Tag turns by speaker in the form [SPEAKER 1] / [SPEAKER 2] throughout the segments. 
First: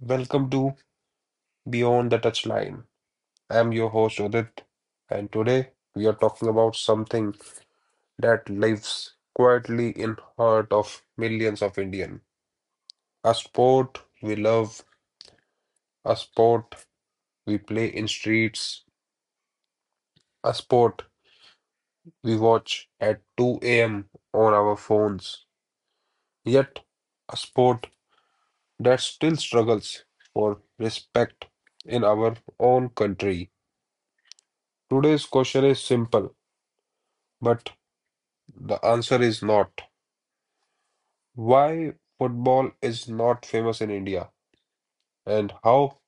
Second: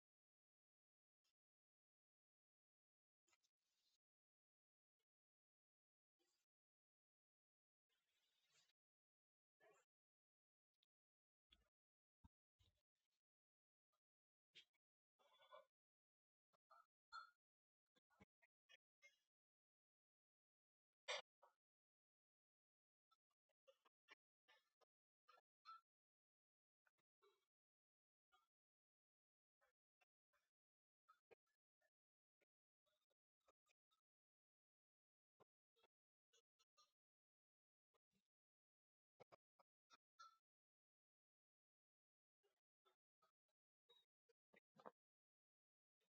[SPEAKER 1] welcome to Beyond the Touchline. I'm your host, Udit, and today we are talking about something that lives quietly in heart of millions of Indian. A sport we love, a sport we play in streets, a sport we watch at 2 a.m. on our phones. Yet, a sport that still struggles for respect in our own country. Today's question is simple, but the answer is not. Why football is not famous in India and how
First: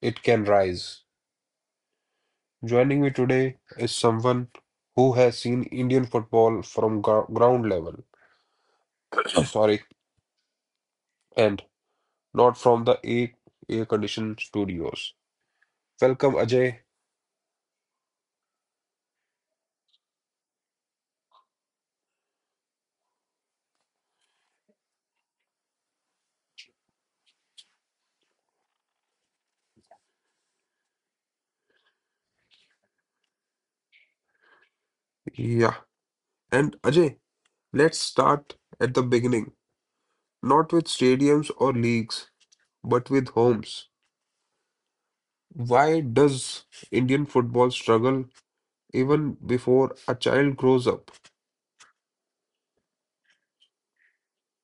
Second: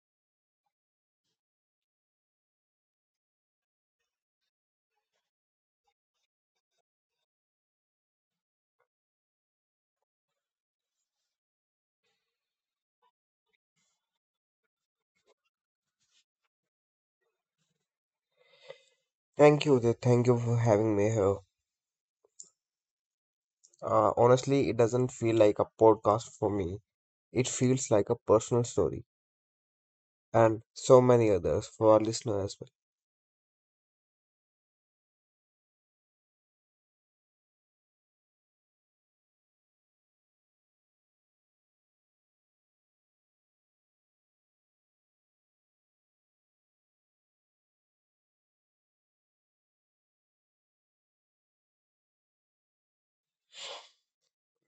[SPEAKER 1] it can rise. Joining me today is someone who has seen Indian football from ground level, sorry, and not from the air, air conditioned studios. Welcome, Ajay.
[SPEAKER 2] Thank you, Udit. Thank you for having me here. Honestly, it doesn't feel like a podcast for me. It feels like a personal story, and so many others for our listeners as well.
[SPEAKER 1] Yeah, and Ajay, let's start at the beginning, not with stadiums or leagues, but with homes. Why does Indian football struggle even before a child grows up?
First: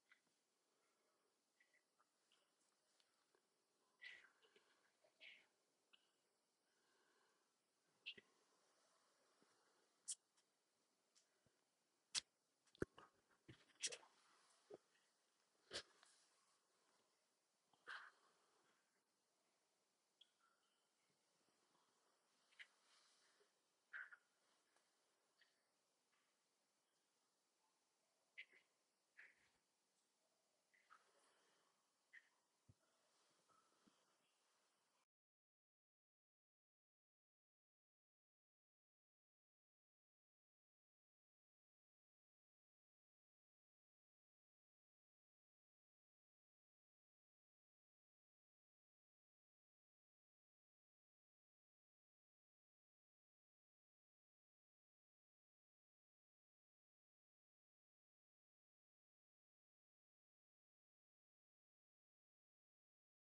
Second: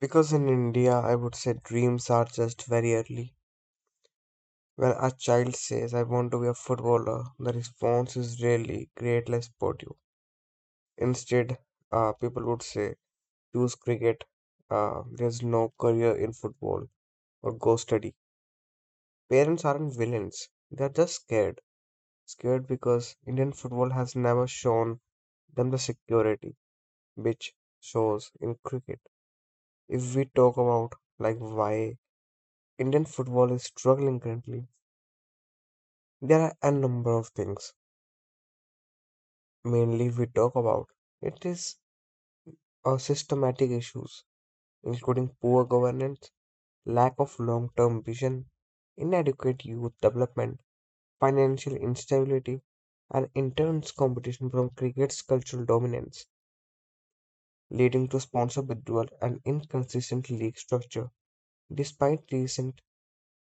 [SPEAKER 2] Because in India, I would say dreams are just very early. When a child says, I want to be a footballer, the response is rarely, great, let's support you. Instead, people would say, choose cricket, there's no career in football, or go study. Parents aren't villains, they're just scared. Scared because Indian football has never shown them the security which shows in cricket. If we talk about like why Indian football is struggling currently, there are a number of things. Mainly we talk about it is our systematic issues, including poor governance, lack of long-term vision, inadequate youth development, financial instability, and intense competition from cricket's cultural dominance, leading to sponsor withdrawal and inconsistent league structure. Despite recent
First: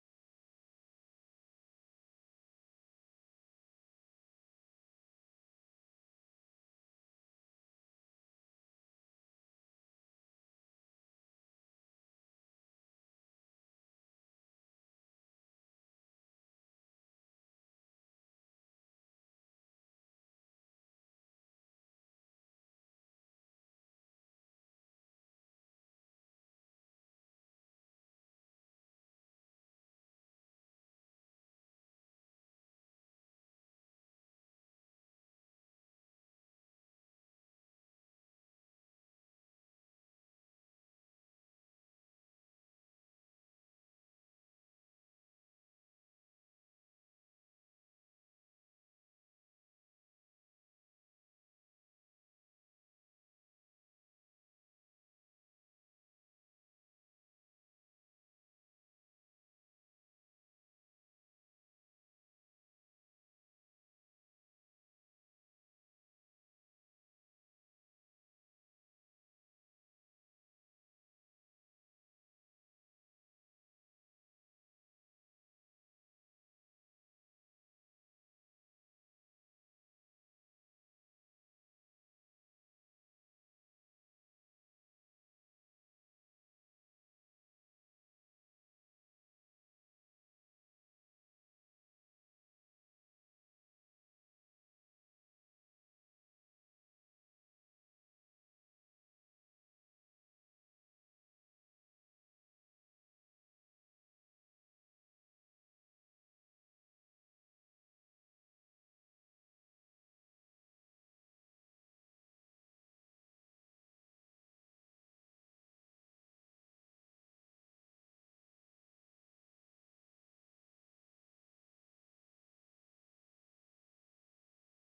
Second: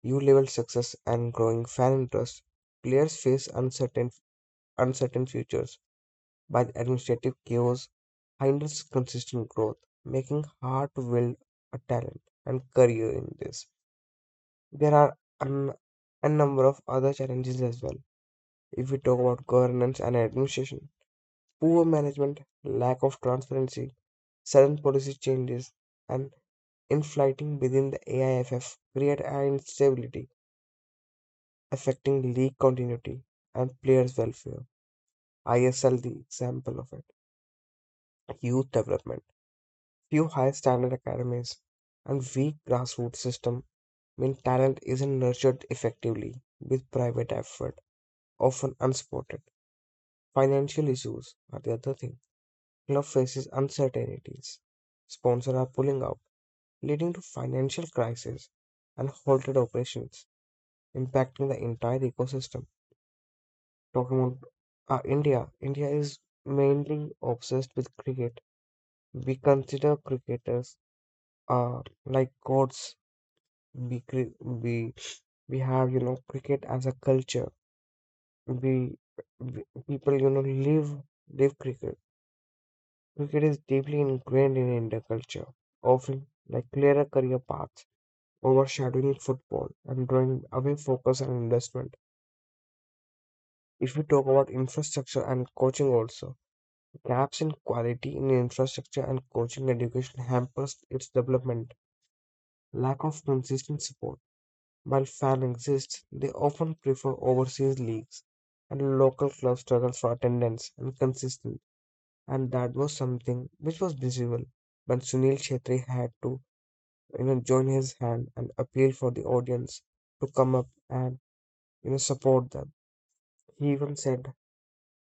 [SPEAKER 2] U level success and growing fan interest, players face uncertain futures by the administrative chaos hinders consistent growth, making hard to build a talent and career in this. There are an, a number of other challenges as well. If we talk about governance and administration, poor management, lack of transparency, sudden policy changes, and inflating within the AIFF create an instability affecting league continuity and players' welfare. ISL the example of it. Youth development, few high standard academies, and weak grassroots system mean talent isn't nurtured effectively with private effort, often unsupported. Financial issues are the other thing. Club faces uncertainties. Sponsors are pulling out, leading to financial crisis and halted operations, impacting the entire ecosystem. Talking about India, is mainly obsessed with cricket. We consider cricketers like gods. We, cre- we have you know cricket as a culture. We, we people you know live cricket. Cricket is deeply ingrained in Indian culture, offering like clearer career paths, overshadowing football and drawing away focus and investment. If we talk about infrastructure and coaching also, gaps in quality in infrastructure and coaching education hampers its development. Lack of consistent support. While fan exists, they often prefer overseas leagues and local clubs struggle for attendance and consistency. And that was something which was visible when Sunil Shetty had to you know join his hand and appeal for the audience to come up and you know support them. He even said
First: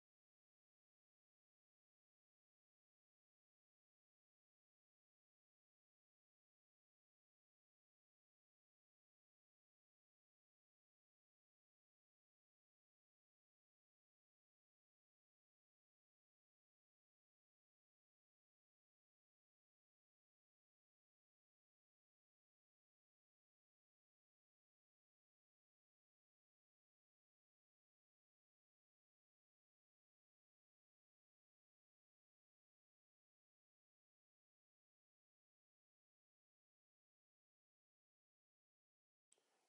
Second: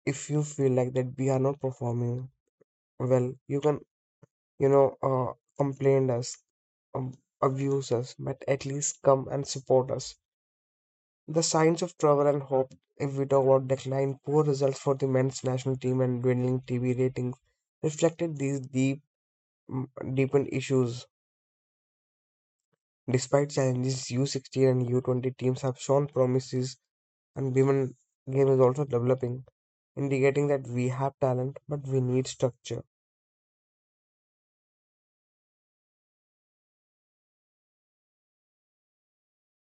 [SPEAKER 2] if you feel like that we are not performing well you can you know complain us, um, abuse us, but at least come and support us. The signs of trouble and hope, if we talk about decline, poor results for the men's national team and dwindling tv ratings reflected these mm, deepened issues. Despite challenges, U16 and U20 teams have shown promises, and women game is also developing, indicating that we have talent, but we need structure.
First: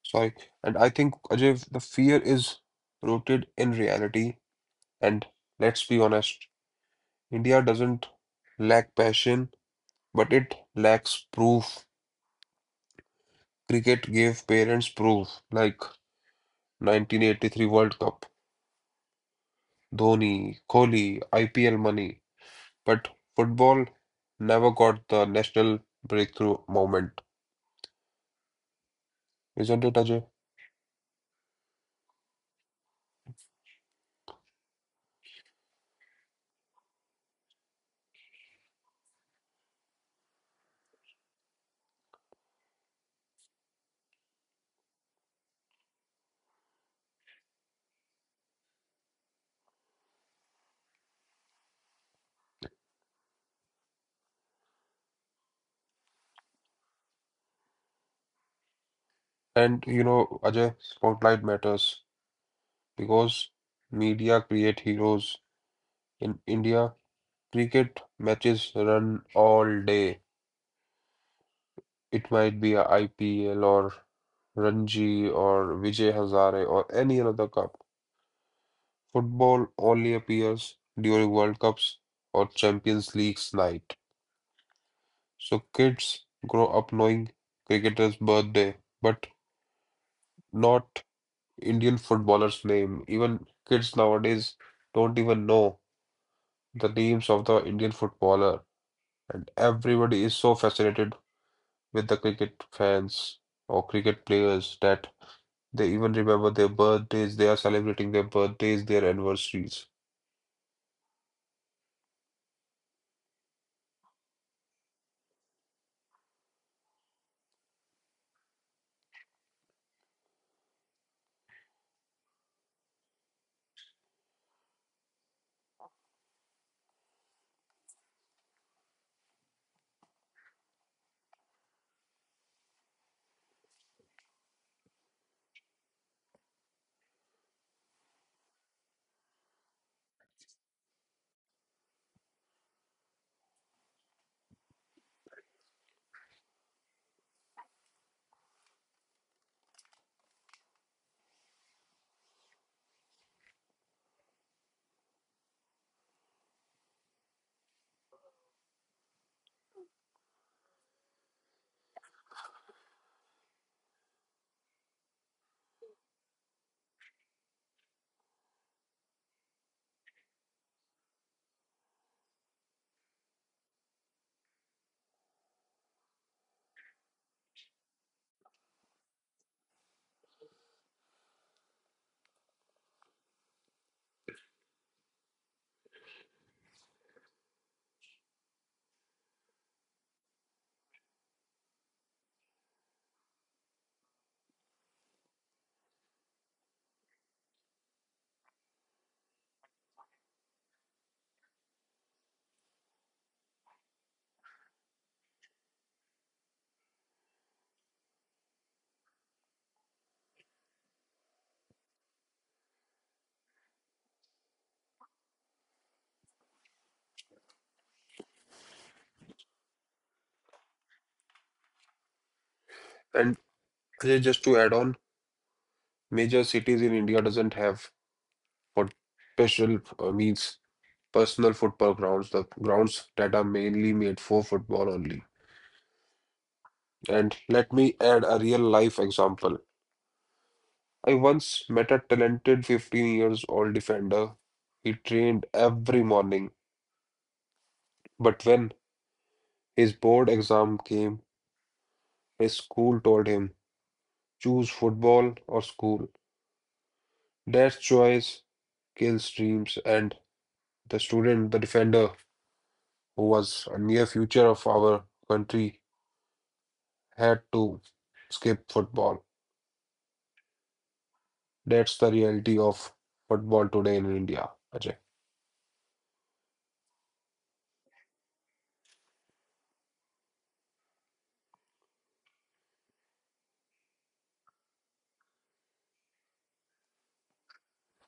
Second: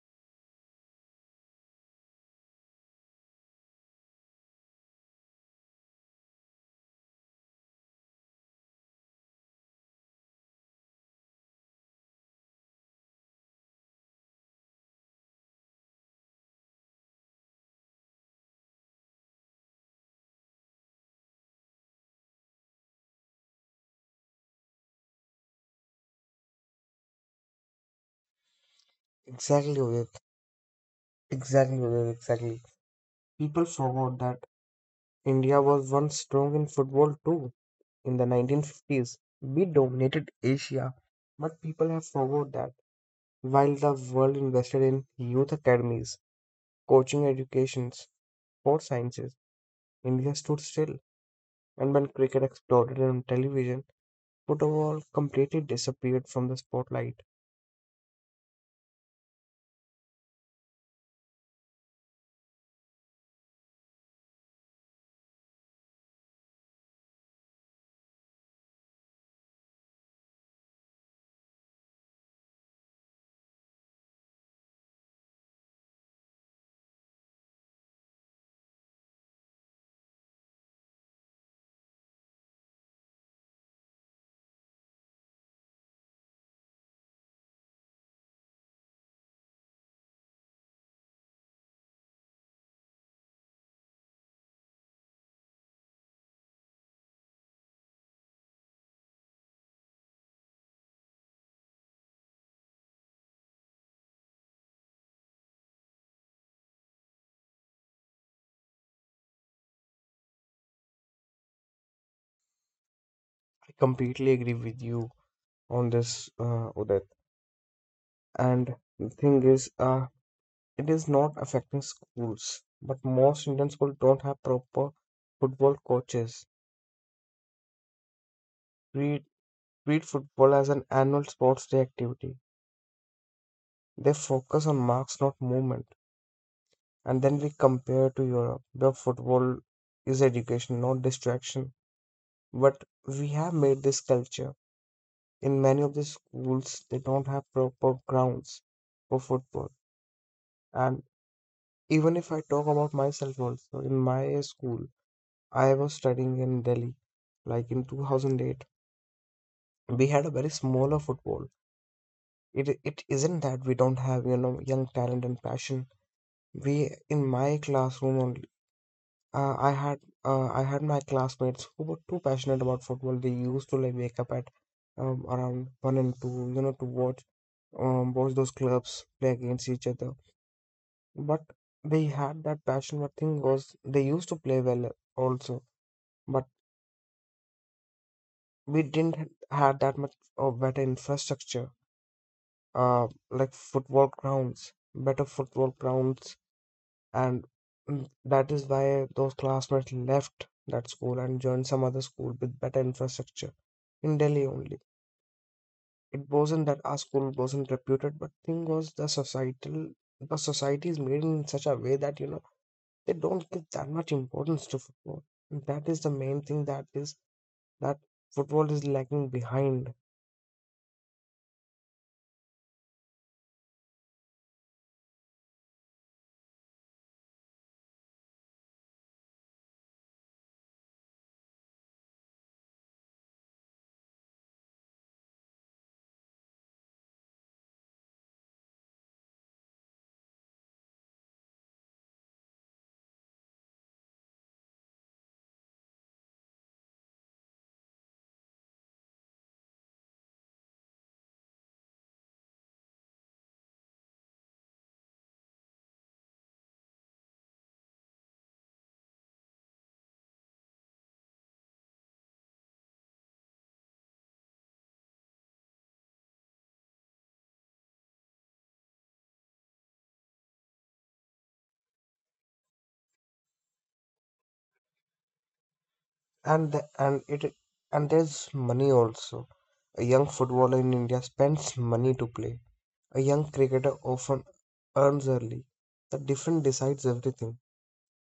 [SPEAKER 1] Sorry. And I think, Ajay, the fear is rooted in reality. And let's be honest, India doesn't lack passion, but it lacks proof. Cricket gave parents proof, like 1983 World Cup, Dhoni, Kohli, IPL money. But football never got the national breakthrough moment.
[SPEAKER 2] Exactly,
[SPEAKER 1] Isn't it,
[SPEAKER 2] Udit.
[SPEAKER 1] Ajay?
[SPEAKER 2] Exactly, Udit. Exactly. People forgot that India was once strong in football too. In the 1950s, we dominated Asia, but people have forgot that while the world invested in youth academies, coaching educations, sports sciences, India stood still. And when cricket exploded on television, football completely disappeared from the spotlight.
[SPEAKER 1] And you know, Ajay, spotlight matters because media create heroes. In India, cricket matches run all day. It might be a IPL or Ranji or Vijay Hazare or any other cup. Football only appears during World Cups or Champions League's night. So kids grow up knowing cricketer's birthday, but not Indian footballer's name. Even kids nowadays don't even know the names of the Indian footballer, and everybody is so fascinated with the cricket fans or cricket players that they even remember their birthdays, they are celebrating their birthdays, their anniversaries.
[SPEAKER 2] I completely agree with you on this, Udit. And the thing is, it is not affecting schools, but most Indian schools don't have proper football coaches. Treat, treat football as an annual sports day activity. They focus on marks, not movement. And then we compare to Europe, where football is education, not distraction. But we have made this culture. In many of the schools, they don't have proper grounds for football. And even if I talk about myself also, in my school, I was studying in Delhi, like in 2008. We had a very smaller football. It isn't that we don't have you know young talent and passion. We in my classroom only. I had my classmates who were too passionate about football. They used to like wake up at around one and two, you know, to watch those clubs play against each other. But they had that passion. But thing was, they used to play well also. But we didn't had that much of better infrastructure, like football grounds, better football grounds and that is why those classmates left that school and joined some other school with better infrastructure in Delhi only. It wasn't that our school wasn't reputed, but thing was the society is made in such a way that you know they don't give that much importance to football. That is the main thing that is that football is lagging behind.
[SPEAKER 1] And Ajay, just to add on, major cities in India doesn't have what special means personal football grounds, the grounds that are mainly made for football only. And let me add a real life example. I once met a talented 15 years old defender. He trained every morning, but when his board exam came, his school told him, choose football or school. That choice kills dreams, and the student, the defender, who was a near future of our country, had to skip football. That's the reality of football today in India, Ajay.
[SPEAKER 2] and the, and it and there's money also. A young footballer in India spends money to play. A young cricketer often earns early. The difference decides everything.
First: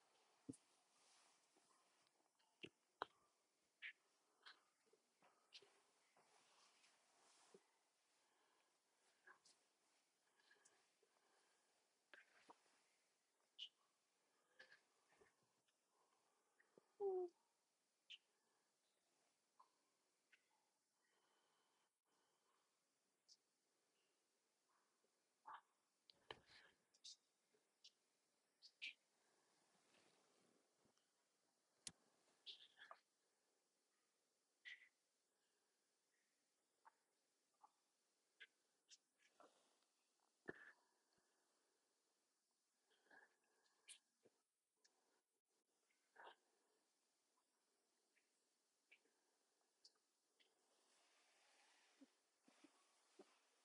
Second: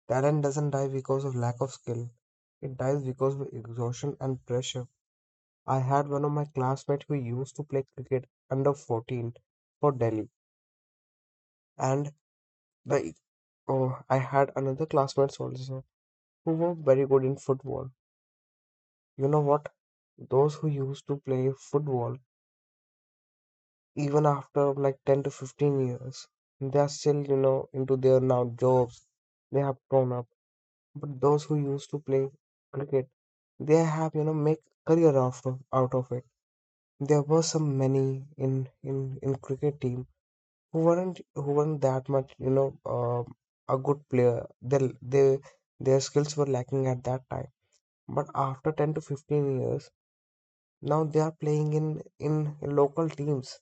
[SPEAKER 2] Talent doesn't die because of lack of skill. It dies because of exhaustion and pressure. I had one of my classmates who used to play cricket under 14 for Delhi, and the oh, I had another classmates also who were very good in football. You know what? Those who used to play football even after like 10 to 15 years they are still you know into their now jobs, they have grown up, but those who used to play cricket they have you know make career out out of it. There were some many in cricket team who weren't that much you know a good player their they, their skills were lacking at that time but after 10 to 15 years now they are playing in local teams.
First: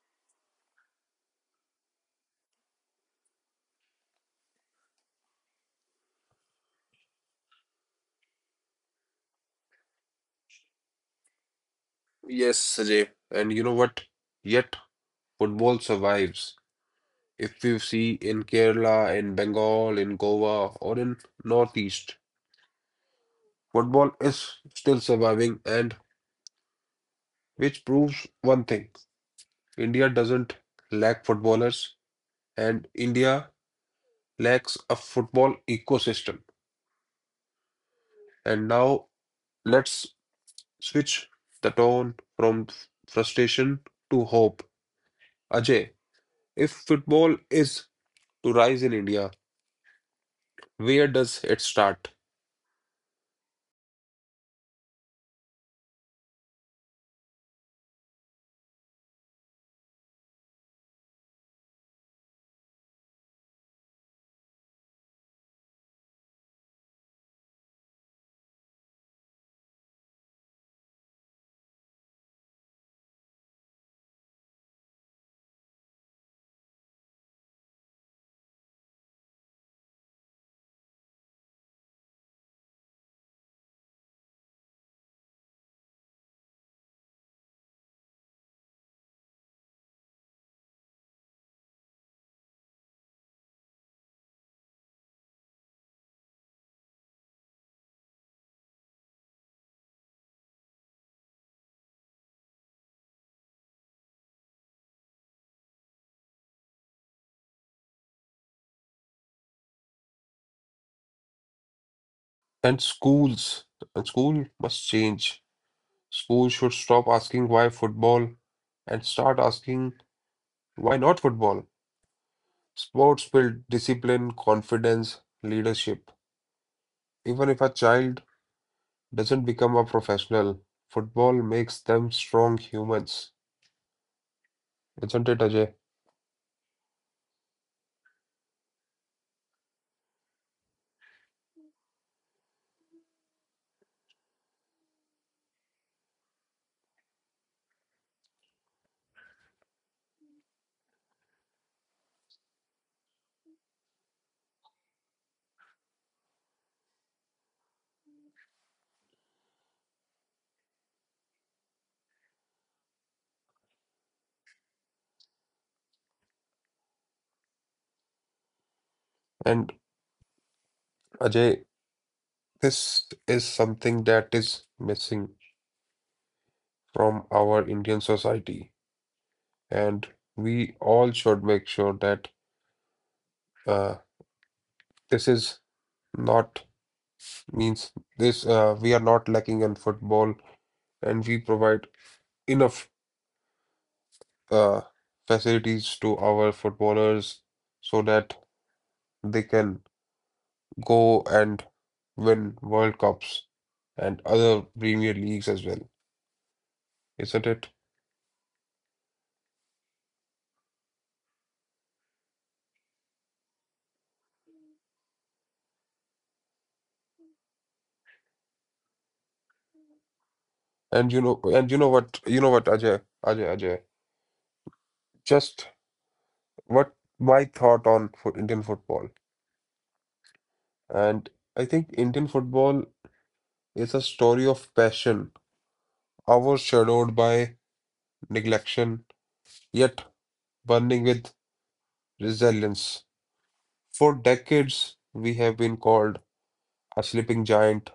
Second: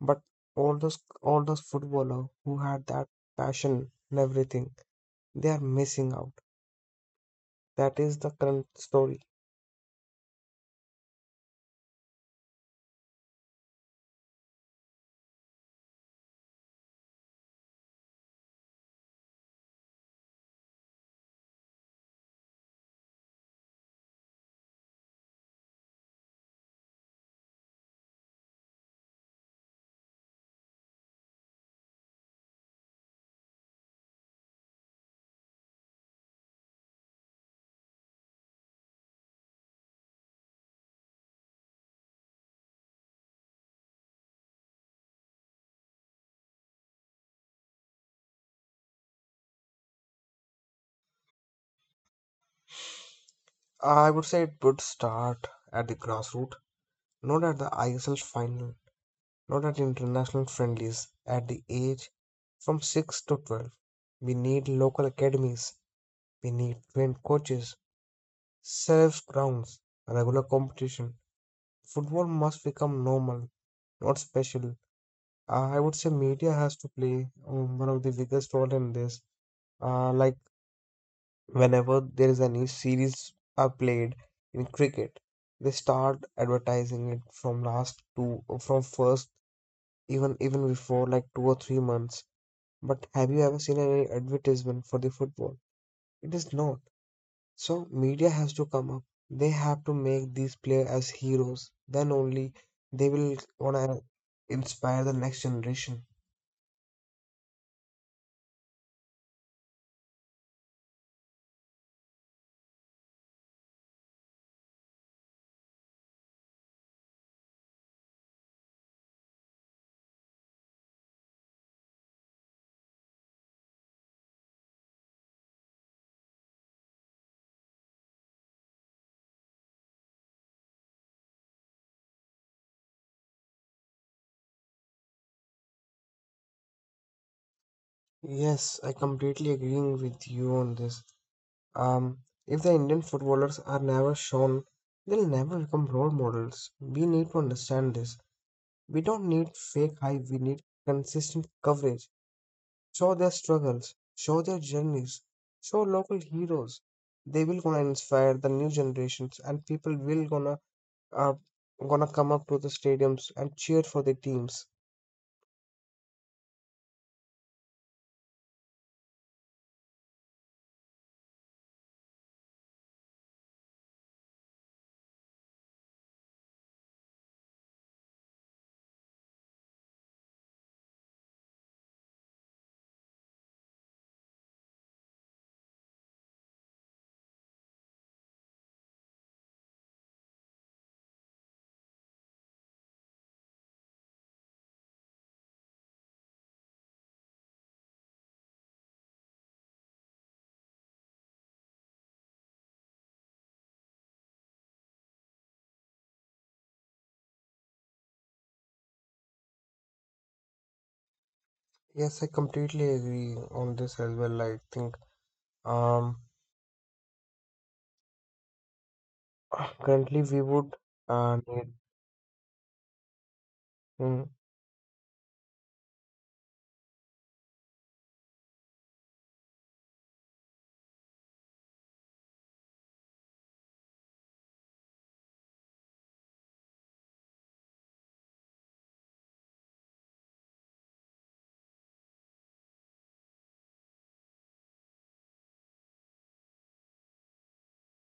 [SPEAKER 2] But all those footballer who had that passion and everything, they are missing out. That is the current story.
[SPEAKER 1] Yes, Sajay. And you know what? Yet football survives. If you see in Kerala, in Bengal, in Goa, or in Northeast, football is still surviving, and which proves one thing: India doesn't lack footballers, and India lacks a football ecosystem. And now let's switch the tone from frustration to hope. Ajay, if football is to rise in India, where does it start?
[SPEAKER 2] I would say it would start at the grassroots, not at the ISL final, not at international friendlies, at the age from 6 to 12. We need local academies, we need trained coaches, safe grounds, regular competition. Football must become normal, not special. I would say media has to play one of the biggest role in this. Like whenever there is any series are played in cricket, they start advertising it from last two, from first, even before like 2 or 3 months. But have you ever seen any advertisement for the football? It is not. So media has to come up. They have to make these players as heroes. Then only they will wanna inspire the next generation.
[SPEAKER 1] And schools, and school must change. Schools should stop asking why football and start asking why not football. Sports build discipline, confidence, leadership. Even if a child doesn't become a professional, football makes them strong humans. Isn't it, Ajay?
[SPEAKER 2] Yes, I completely agreeing with you on this. Um, if the Indian footballers are never shown, they'll never become role models. We need to understand this. We don't need fake hype. We need consistent coverage. Show their struggles. Show their journeys. Show local heroes. They will gonna inspire the new generations, and people will uh, gonna come up to the stadiums and cheer for the teams.
[SPEAKER 1] And Ajay, this is something that is missing from our Indian society. And we all should make sure that uh, this is not means this we are not lacking in football and we provide enough uh, facilities to our footballers so that they can go and win World Cups and other Premier Leagues as well, isn't it?
[SPEAKER 2] Yes, I completely agree on this as well. I think. Um, Currently, we would need.
[SPEAKER 1] And you know what, Ajay, Ajay, Ajay,
[SPEAKER 2] Mm,
[SPEAKER 1] just what my thought on fo Indian football. And I think Indian football is a story of passion, hours shadowed by neglection, yet burning with resilience. For decades, we have been called a sleeping giant,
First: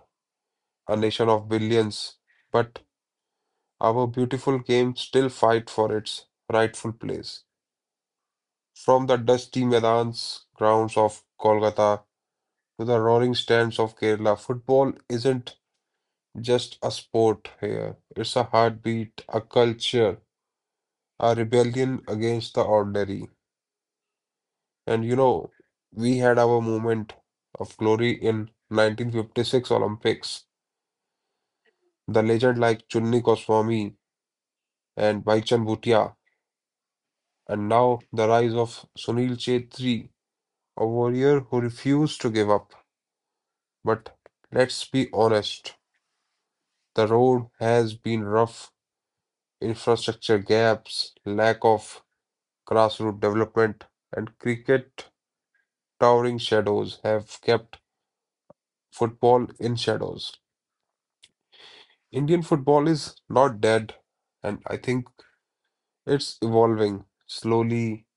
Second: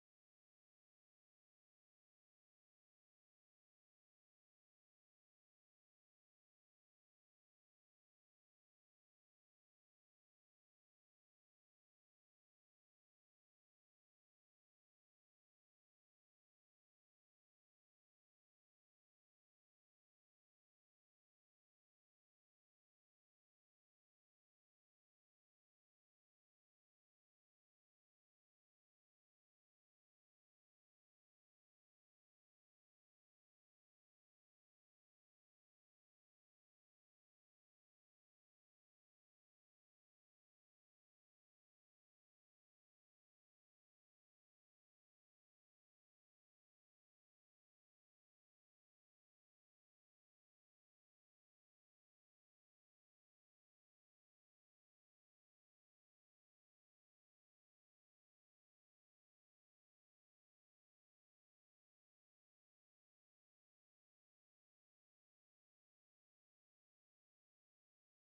[SPEAKER 1] a nation of billions, but our beautiful game still fight for its rightful place. From the dusty Medans grounds of Kolkata to the roaring stands of Kerala, football isn't just a sport here. It's a heartbeat, a culture, a rebellion against the ordinary. And you know, we had our moment of glory in 1956 Olympics. The legend like Chunni Goswami and Bhaichan Bhutia, and now the rise of Sunil Chhetri, a warrior who refused to give up. But let's be honest, the road has been rough. Infrastructure gaps, lack of grassroots development, and cricket towering shadows have kept football in shadows. Indian football is not dead, and I think it's evolving slowly,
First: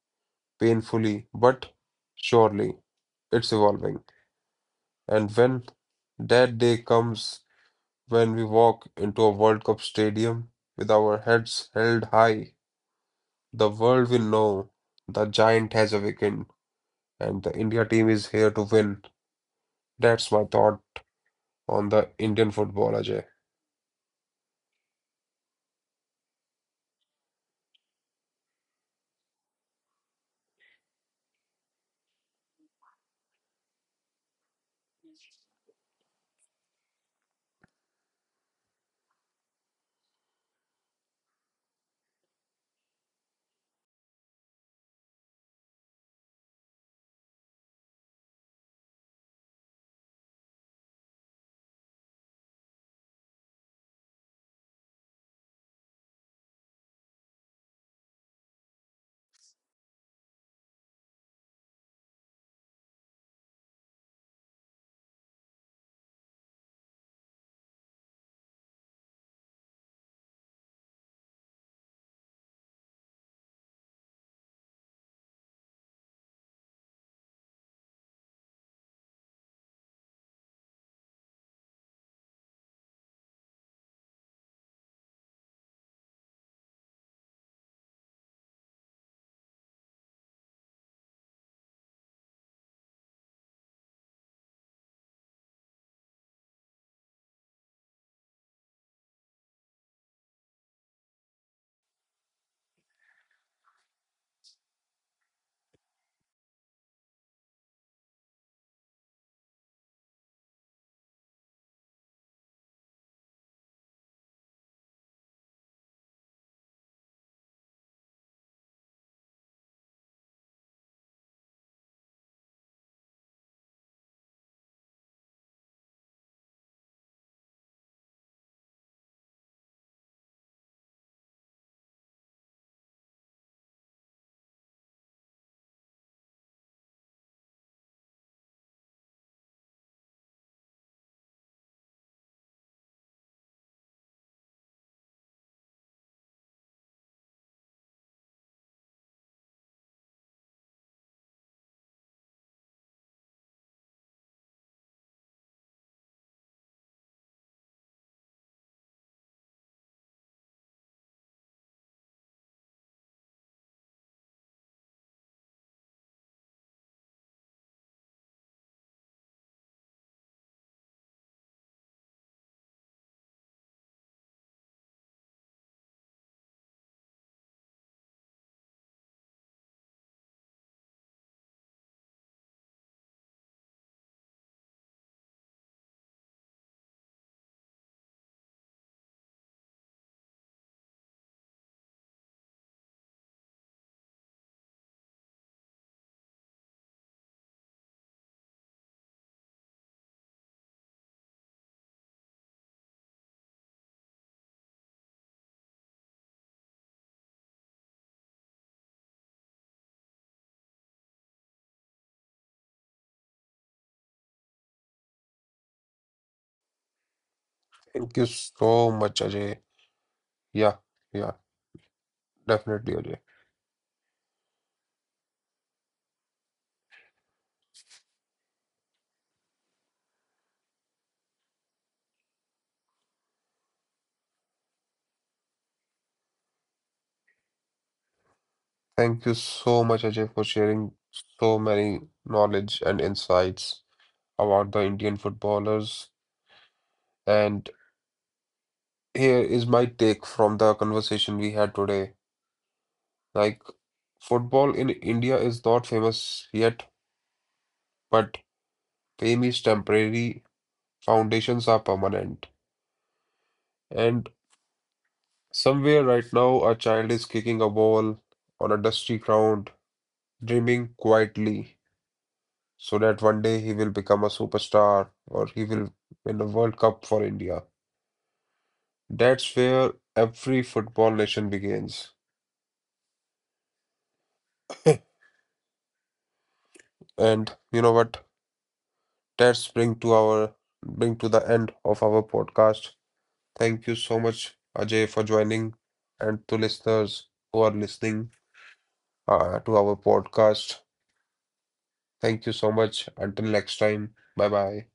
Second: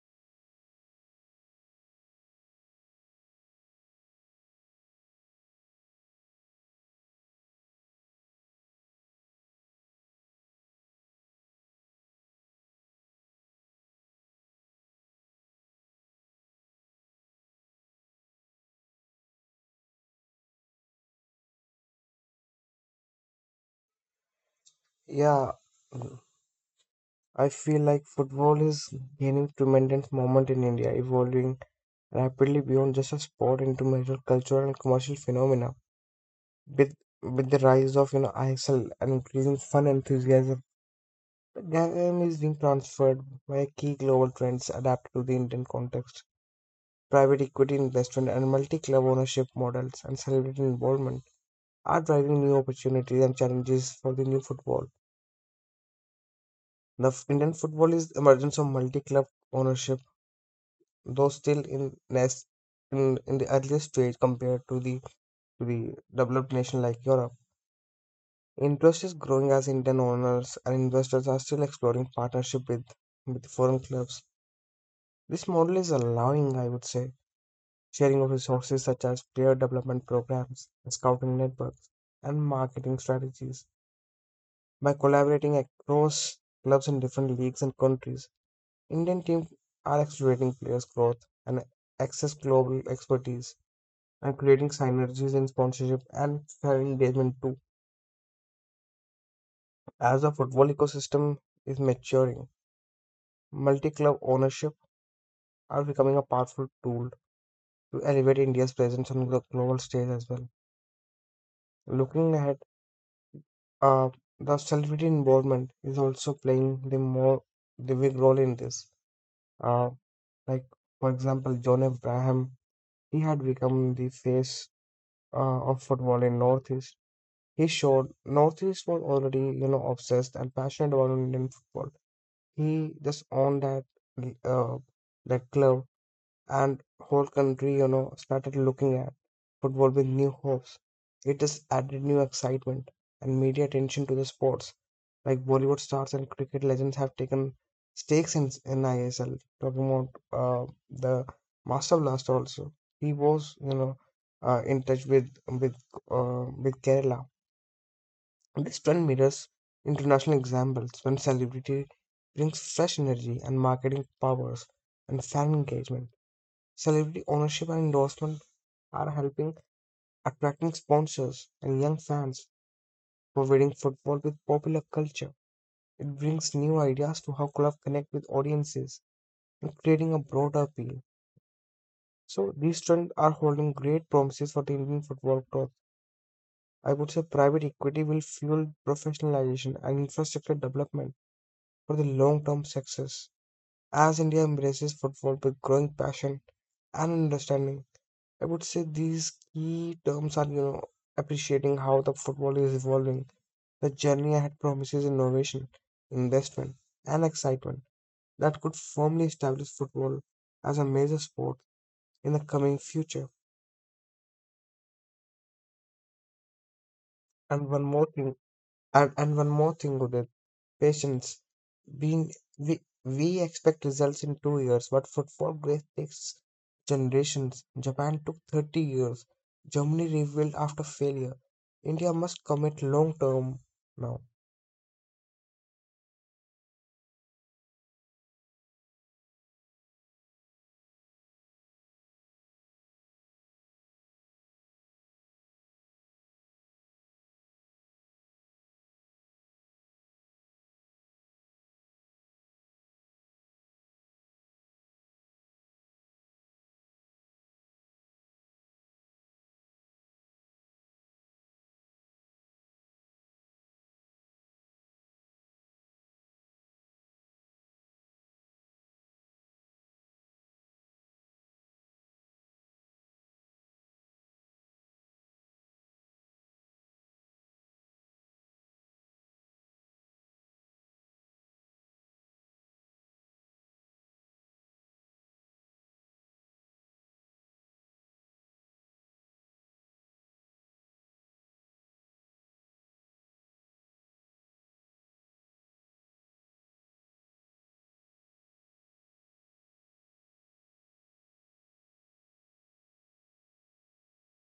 [SPEAKER 1] painfully, but surely it's evolving. And when that day comes, when we walk into a World Cup stadium with our heads held high, the world will know the giant has awakened and the India team is here to win. That's my thought on the Indian football, Ajay.
[SPEAKER 2] yeah, I feel like football is gaining tremendous moment in India, evolving rapidly beyond just a sport into major cultural and commercial phenomena. With with the rise of you know ISL and increasing fun enthusiasm, the game is being transferred by key global trends adapted to the Indian context. Private equity investment and multi-club ownership models and celebrity involvement are driving new opportunities and challenges for the new football. Indian football is the emergence of multi-club ownership, though still in nest in the earliest stage compared to the developed nation like Europe. Interest is growing as Indian owners and investors are still exploring partnership with foreign clubs. This model is allowing, I would say, sharing of resources such as player development programs, scouting networks, and marketing strategies by collaborating across clubs in different leagues and countries. Indian teams are accelerating players' growth and access global expertise and creating synergies in sponsorship and fan engagement too. As the football ecosystem is maturing, multi club ownership are becoming a powerful tool to elevate India's presence on the global stage as well. Looking ahead, uh, the celebrity involvement is also playing the big role in this. Uh, like for example, John Abraham, he had become the face of football in Northeast. He showed Northeast was already, you know, obsessed and passionate about Indian football. He just owned uh, that club and whole country, you know, started looking at football with new hopes. It just added new excitement and media attention to the sports. Like Bollywood stars and cricket legends have taken stakes in ISL. Talking about the Master Blaster also. He was, you know, in touch with Kerala. This trend mirrors international examples when celebrity brings fresh energy and marketing powers and fan engagement. Celebrity ownership and endorsement are helping attracting sponsors and young fans, providing football with popular culture. It brings new ideas to how clubs connect with audiences and creating a broader appeal. So these trends are holding great promises for the Indian football growth. I would say private equity will fuel professionalization and infrastructure development for the long-term success. As India embraces football with growing passion and understanding, I would say these key terms are, you know, appreciating how the football is evolving. The journey ahead promises innovation, investment, and excitement that could firmly establish football as a major sport in the coming future.
[SPEAKER 1] Thank
[SPEAKER 2] And
[SPEAKER 1] you
[SPEAKER 2] one more thing,
[SPEAKER 1] so much, Ajay.
[SPEAKER 2] and one more thing with it,
[SPEAKER 1] Yeah, yeah,
[SPEAKER 2] patience. we,
[SPEAKER 1] definitely, Ajay.
[SPEAKER 2] we we expect results in 2 years, but football grace takes generations. Japan took 30 years. Germany rebuilt after failure. India must commit long term now.
[SPEAKER 1] Thank you so much, Ajay, for sharing so many knowledge and insights about the Indian footballers. And here is my take from the conversation we had today. Like, football in India is not famous yet, but fame is temporary, foundations are permanent. And somewhere right now, a child is kicking a ball on a dusty ground, dreaming quietly, so that one day he will become a superstar or he will win a World Cup for India. That's where every football nation begins. And you know what? That's bring to our bring to the end of our podcast. Thank you so much, Ajay, for joining, and to listeners who are listening to our podcast. Thank you so much. Until next time. Bye bye.